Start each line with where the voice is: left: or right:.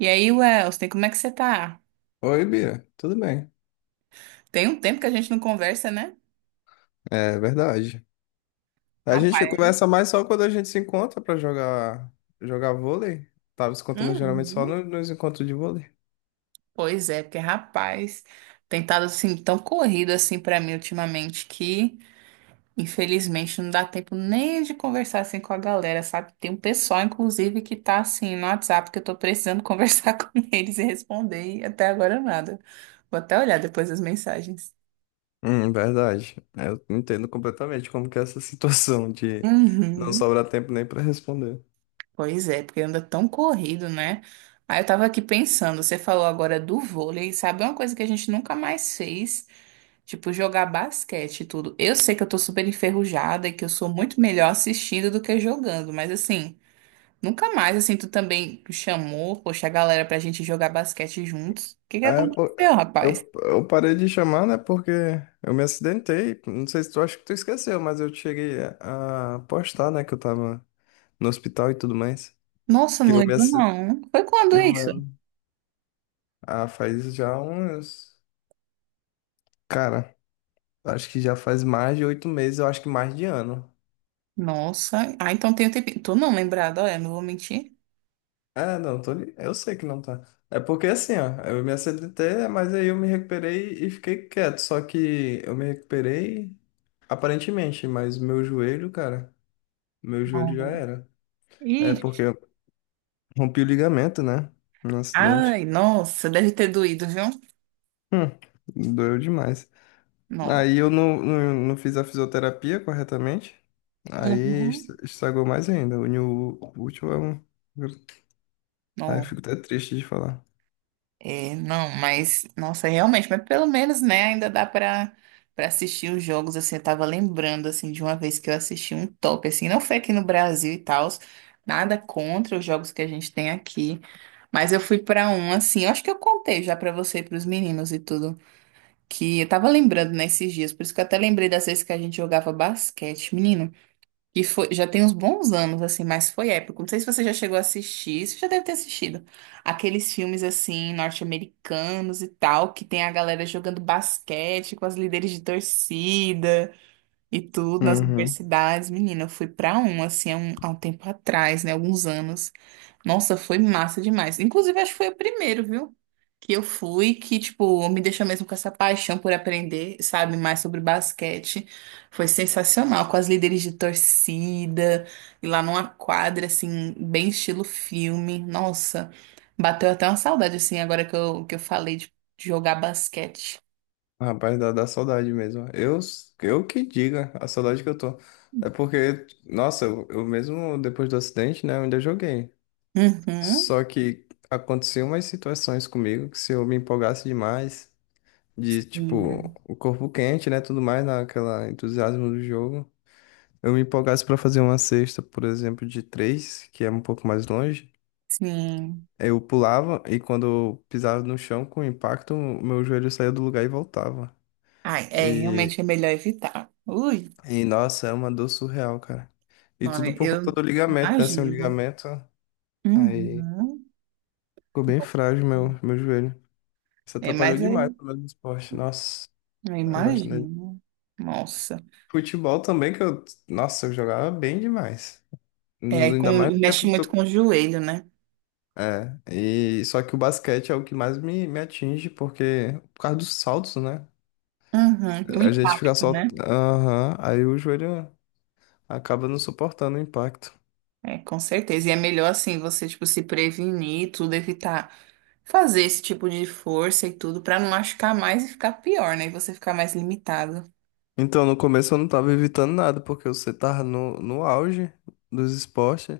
right: E aí, Welston, como é que você tá?
left: Oi, Bia, tudo bem?
right: Tem um tempo que a gente não conversa, né?
left: É verdade. A gente
right: Rapaz.
left: conversa mais só quando a gente se encontra pra jogar vôlei. Tava se encontrando geralmente só
right: Uhum.
left: nos encontros de vôlei.
right: Pois é, porque rapaz, tem estado assim tão corrido assim pra mim ultimamente que infelizmente não dá tempo nem de conversar assim com a galera, sabe? Tem um pessoal inclusive que tá assim no WhatsApp que eu tô precisando conversar com eles e responder e até agora nada. Vou até olhar depois as mensagens.
left: Verdade. Eu entendo completamente como que é essa situação de não
right: Uhum.
left: sobrar tempo nem pra responder.
right: Pois é, porque anda tão corrido, né? Aí eu tava aqui pensando, você falou agora do vôlei, sabe uma coisa que a gente nunca mais fez? Tipo, jogar basquete e tudo. Eu sei que eu tô super enferrujada e que eu sou muito melhor assistindo do que jogando, mas assim, nunca mais, assim, tu também chamou, poxa, a galera pra gente jogar basquete juntos. O que que
left: É, pô,
right: aconteceu, rapaz?
left: eu parei de chamar, né? Porque eu me acidentei. Não sei se tu acha que tu esqueceu, mas eu cheguei a postar, né? Que eu tava no hospital e tudo mais.
right: Nossa,
left: Que
right: não
left: eu me
right: lembro
left: acidentei.
right: não. Foi quando
left: Não
right: isso?
left: lembro. Ah, faz já uns. Cara, acho que já faz mais de 8 meses, eu acho que mais de ano.
right: Nossa, ah, então tem um tempinho. Tô não lembrada, olha, não vou mentir.
left: É, não, tô, eu sei que não tá. É porque assim, ó, eu me acidentei, mas aí eu me recuperei e fiquei quieto. Só que eu me recuperei aparentemente, mas meu joelho, cara, meu joelho já
right: Não.
left: era. É porque eu rompi o ligamento, né? No
right: Ai,
left: acidente.
right: nossa, deve ter doído, viu?
left: Doeu demais.
right: Não.
left: Aí eu não fiz a fisioterapia corretamente. Aí
right: Uhum.
left: estragou mais ainda. Uniu o útil é um. Ai,
right: Não,
left: fico até triste de falar.
right: é, não, mas, nossa, realmente, mas pelo menos, né, ainda dá pra, pra assistir os jogos, assim, eu tava lembrando, assim, de uma vez que eu assisti um top, assim, não foi aqui no Brasil e tal, nada contra os jogos que a gente tem aqui, mas eu fui pra um, assim, eu acho que eu contei já pra você e pros meninos e tudo, que eu tava lembrando nesses dias, por isso que eu até lembrei das vezes que a gente jogava basquete, menino. E foi, já tem uns bons anos, assim, mas foi épico. Não sei se você já chegou a assistir, você já deve ter assistido. Aqueles filmes, assim, norte-americanos e tal, que tem a galera jogando basquete com as líderes de torcida. E tudo nas
left: Uhum.
right: universidades, menina, eu fui pra um, assim, há um tempo atrás, né, alguns anos. Nossa, foi massa demais. Inclusive, acho que foi o primeiro, viu? Que eu fui, que, tipo, me deixou mesmo com essa paixão por aprender, sabe, mais sobre basquete. Foi sensacional, com as líderes de torcida, e lá numa quadra, assim, bem estilo filme. Nossa, bateu até uma saudade, assim, agora que eu falei de jogar basquete.
left: Rapaz, dá saudade mesmo. Eu que diga a saudade que eu tô. É porque, nossa, eu mesmo depois do acidente, né, eu ainda joguei.
right: Uhum.
left: Só que aconteciam umas situações comigo que se eu me empolgasse demais, de tipo,
right: Sim.
left: o corpo quente, né, tudo mais, naquela entusiasmo do jogo, eu me empolgasse pra fazer uma cesta, por exemplo, de três, que é um pouco mais longe.
right: Sim.
left: Eu pulava e quando eu pisava no chão com impacto, o meu joelho saía do lugar e voltava.
right: Ai, é,
left: E,
right: realmente é melhor evitar. Ui,
left: e nossa, é uma dor surreal, cara. E
right: não,
left: tudo por conta
right: eu
left: do ligamento, né? Sem o
right: imagino.
left: ligamento, aí
right: Uhum.
left: ficou bem frágil meu joelho. Isso
right: É,
left: atrapalhou
right: mas
left: demais
right: aí,
left: o meu esporte. Nossa,
right: eu
left: eu gosto dele.
right: imagino. Nossa.
left: Futebol também, que eu. Nossa, eu jogava bem demais.
right: É,
left: No-
right: com,
left: Ainda mais no tempo
right: mexe muito
left: do.
right: com o joelho, né?
left: É, e só que o basquete é o que mais me atinge, porque por causa dos saltos, né?
right: Uhum. O
left: A gente fica
right: impacto,
left: só.
right: né?
left: Aham. Aí o joelho acaba não suportando o impacto.
right: É, com certeza. E é melhor, assim, você, tipo, se prevenir, tudo, evitar fazer esse tipo de força e tudo, pra não machucar mais e ficar pior, né? E você ficar mais limitado.
left: Então, no começo eu não tava evitando nada, porque você tava no auge dos esportes.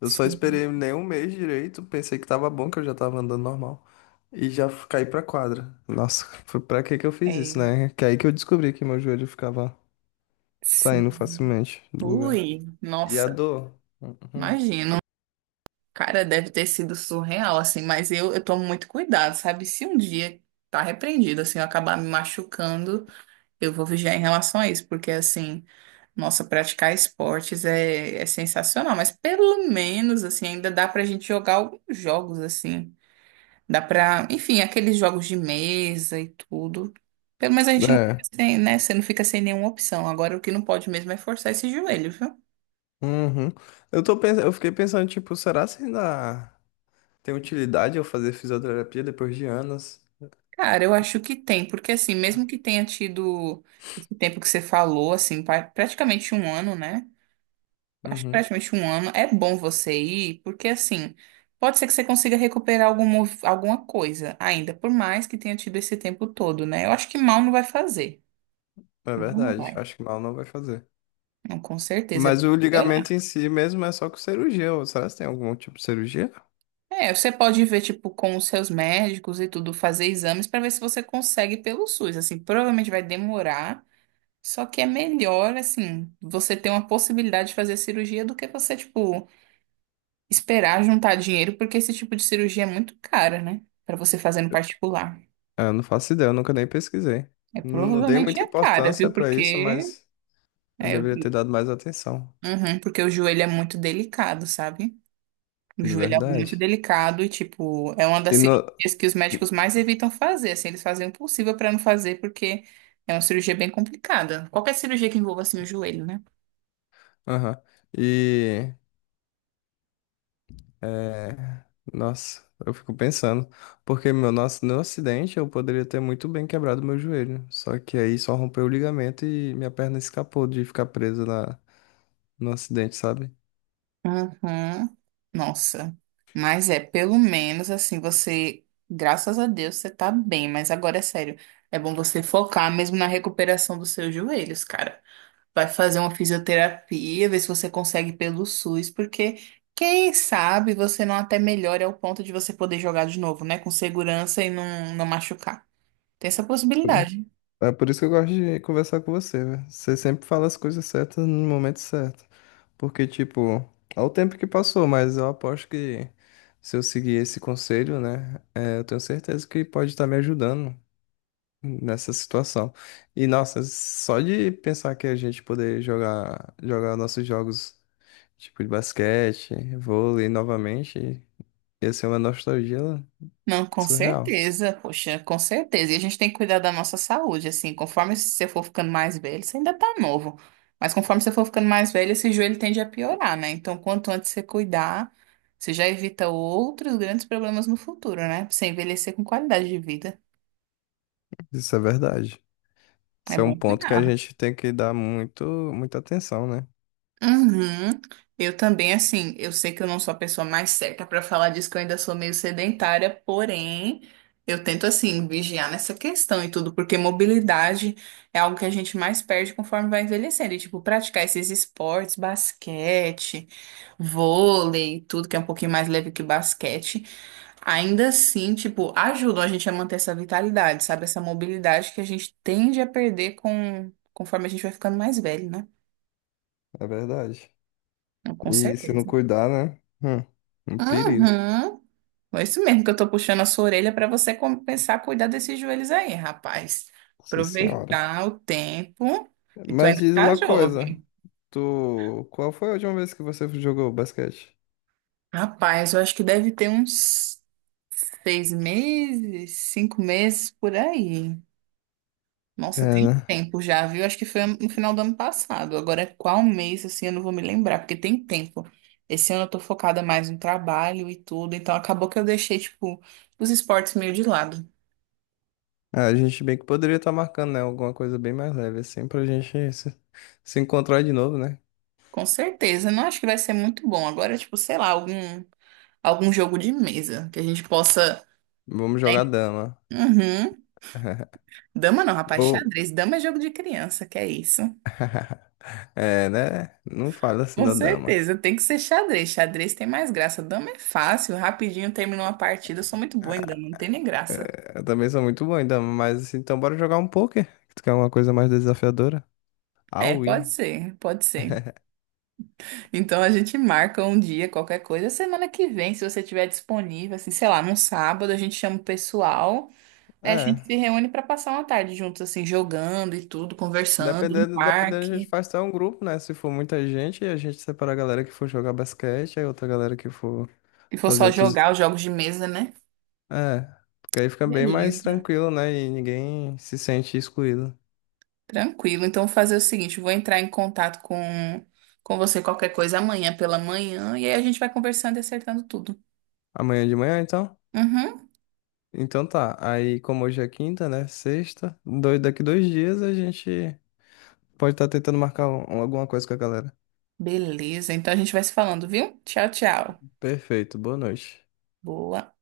left: Eu só
right: Sim.
left: esperei nem um mês direito, pensei que tava bom, que eu já tava andando normal. E já caí pra quadra. Nossa, foi pra que que eu fiz
right: É,
left: isso, né? Que aí que eu descobri que meu joelho ficava
right: sim.
left: saindo facilmente do lugar.
right: Ui,
left: E a
right: nossa,
left: dor? Uhum.
right: imagino. Cara, deve ter sido surreal, assim, mas eu tomo muito cuidado, sabe? Se um dia tá repreendido, assim, eu acabar me machucando, eu vou vigiar em relação a isso, porque, assim, nossa, praticar esportes é, é sensacional, mas pelo menos, assim, ainda dá pra gente jogar alguns jogos, assim, dá pra, enfim, aqueles jogos de mesa e tudo. Pelo menos a gente não fica
left: É.
right: sem, né? Você não fica sem nenhuma opção. Agora, o que não pode mesmo é forçar esse joelho, viu?
left: Uhum. Eu tô pensando, eu fiquei pensando, tipo, será se ainda. Tem utilidade eu fazer fisioterapia depois de anos?
right: Cara, eu acho que tem, porque assim, mesmo que tenha tido esse tempo que você falou, assim, praticamente um ano, né? Acho que
left: Uhum,
right: praticamente um ano, é bom você ir, porque assim, pode ser que você consiga recuperar algum, alguma coisa ainda, por mais que tenha tido esse tempo todo, né? Eu acho que mal não vai fazer.
left: é
right: Não
left: verdade.
right: vai.
left: Acho que mal não vai fazer.
right: Não, com certeza, é
left: Mas
right: bom
left: o
right: você
left: ligamento
right: olhar.
left: em si mesmo é só com cirurgia. Ou será que tem algum tipo de cirurgia?
right: É, você pode ver, tipo, com os seus médicos e tudo, fazer exames para ver se você consegue pelo SUS. Assim, provavelmente vai demorar. Só que é melhor, assim, você ter uma possibilidade de fazer cirurgia do que você, tipo, esperar juntar dinheiro, porque esse tipo de cirurgia é muito cara, né? Pra você fazer no particular.
left: É, eu não faço ideia, eu nunca nem pesquisei.
right: É
left: Não dei
right: provavelmente
left: muita
right: é cara,
left: importância
right: viu?
left: pra isso,
right: Porque
left: mas eu
right: é,
left: deveria ter dado mais atenção.
right: uhum, porque o joelho é muito delicado, sabe? O
left: De
right: joelho é algo muito
left: verdade.
right: delicado e, tipo, é uma das
left: E no...
right: cirurgias que os médicos mais evitam fazer. Assim, eles fazem o possível pra não fazer, porque é uma cirurgia bem complicada. Qualquer cirurgia que envolva, assim, o joelho, né?
left: Aham. E é, nossa, eu fico pensando, porque meu, nosso, no acidente eu poderia ter muito bem quebrado meu joelho, só que aí só rompeu o ligamento e minha perna escapou de ficar presa na, no acidente, sabe?
right: Uhum. Nossa, mas é, pelo menos assim, você, graças a Deus, você tá bem, mas agora é sério, é bom você focar mesmo na recuperação dos seus joelhos, cara. Vai fazer uma fisioterapia, ver se você consegue pelo SUS, porque quem sabe você não até melhora ao ponto de você poder jogar de novo, né, com segurança e não, não machucar. Tem essa possibilidade.
left: É por isso que eu gosto de conversar com você, velho. Você sempre fala as coisas certas no momento certo, porque, tipo, ao tempo que passou, mas eu aposto que se eu seguir esse conselho, né, é, eu tenho certeza que pode estar me ajudando nessa situação. E nossa, só de pensar que a gente poder jogar nossos jogos tipo de basquete, vôlei novamente, ia ser uma nostalgia
right: Não, com
left: surreal.
right: certeza, poxa, com certeza. E a gente tem que cuidar da nossa saúde, assim, conforme você for ficando mais velho, você ainda tá novo, mas conforme você for ficando mais velho, esse joelho tende a piorar, né? Então, quanto antes você cuidar, você já evita outros grandes problemas no futuro, né? Pra você envelhecer com qualidade de vida.
left: Isso é verdade.
right: É
left: Isso é um
right: bom
left: ponto que a
right: cuidar.
left: gente tem que dar muito muita atenção, né?
right: Uhum. Eu também, assim, eu sei que eu não sou a pessoa mais certa para falar disso, que eu ainda sou meio sedentária, porém, eu tento, assim, vigiar nessa questão e tudo, porque mobilidade é algo que a gente mais perde conforme vai envelhecendo. E, tipo, praticar esses esportes, basquete, vôlei, tudo que é um pouquinho mais leve que basquete, ainda assim, tipo, ajudam a gente a manter essa vitalidade, sabe? Essa mobilidade que a gente tende a perder com, conforme a gente vai ficando mais velho, né?
left: É verdade.
right: Com
left: E se não
right: certeza.
left: cuidar, né? Um perigo,
right: Uhum. É isso mesmo que eu tô puxando a sua orelha para você começar a cuidar desses joelhos aí, rapaz.
left: sim senhora.
right: Aproveitar o tempo que tu
left: Mas
right: ainda
left: diz
right: tá
left: uma coisa,
right: jovem.
left: tu, qual foi a última vez que você jogou basquete?
right: Rapaz, eu acho que deve ter uns 6 meses, 5 meses por aí.
left: É,
right: Nossa, tem um
left: né?
right: tempo já, viu? Acho que foi no final do ano passado. Agora, é qual mês, assim, eu não vou me lembrar, porque tem tempo. Esse ano eu tô focada mais no trabalho e tudo, então acabou que eu deixei, tipo, os esportes meio de lado.
left: Ah, a gente bem que poderia estar marcando, né? Alguma coisa bem mais leve, assim, pra gente se, se encontrar de novo, né?
right: Com certeza, não acho que vai ser muito bom. Agora, tipo, sei lá, algum, algum jogo de mesa que a gente possa,
left: Vamos
right: né?
left: jogar dama.
right: Uhum. Dama não, rapaz,
left: Ou,
right: xadrez. Dama é jogo de criança, que é isso.
left: é, né? Não fala assim
right: Com
left: da dama.
right: certeza, tem que ser xadrez. Xadrez tem mais graça. Dama é fácil, rapidinho terminou uma partida. Eu sou muito boa em dama, não tem nem graça.
left: É, eu também sou muito bom em dama, mas assim, então bora jogar um poker. Tu quer uma coisa mais desafiadora?
right: É,
left: All
right: pode
left: in.
right: ser, pode ser. Então a gente marca um dia, qualquer coisa, semana que vem, se você tiver disponível, assim, sei lá, num sábado, a gente chama o pessoal. É, a gente
left: É.
right: se reúne pra passar uma tarde juntos, assim, jogando e tudo, conversando no
left: Dependendo, a gente
right: parque.
left: faz até um grupo, né? Se for muita gente, a gente separa a galera que for jogar basquete, aí outra galera que for
right: Se for
left: fazer
right: só
left: outros.
right: jogar os jogos de mesa, né?
left: É. Porque aí fica bem mais
right: Beleza.
left: tranquilo, né? E ninguém se sente excluído.
right: Tranquilo. Então, vou fazer o seguinte: vou entrar em contato com você qualquer coisa amanhã pela manhã e aí a gente vai conversando e acertando tudo.
left: Amanhã de manhã, então?
right: Uhum.
left: Então tá. Aí, como hoje é quinta, né? Sexta. Dois, daqui dois dias a gente pode estar tentando marcar alguma coisa com a galera.
right: Beleza. Então, a gente vai se falando, viu? Tchau, tchau.
left: Perfeito. Boa noite.
right: Boa.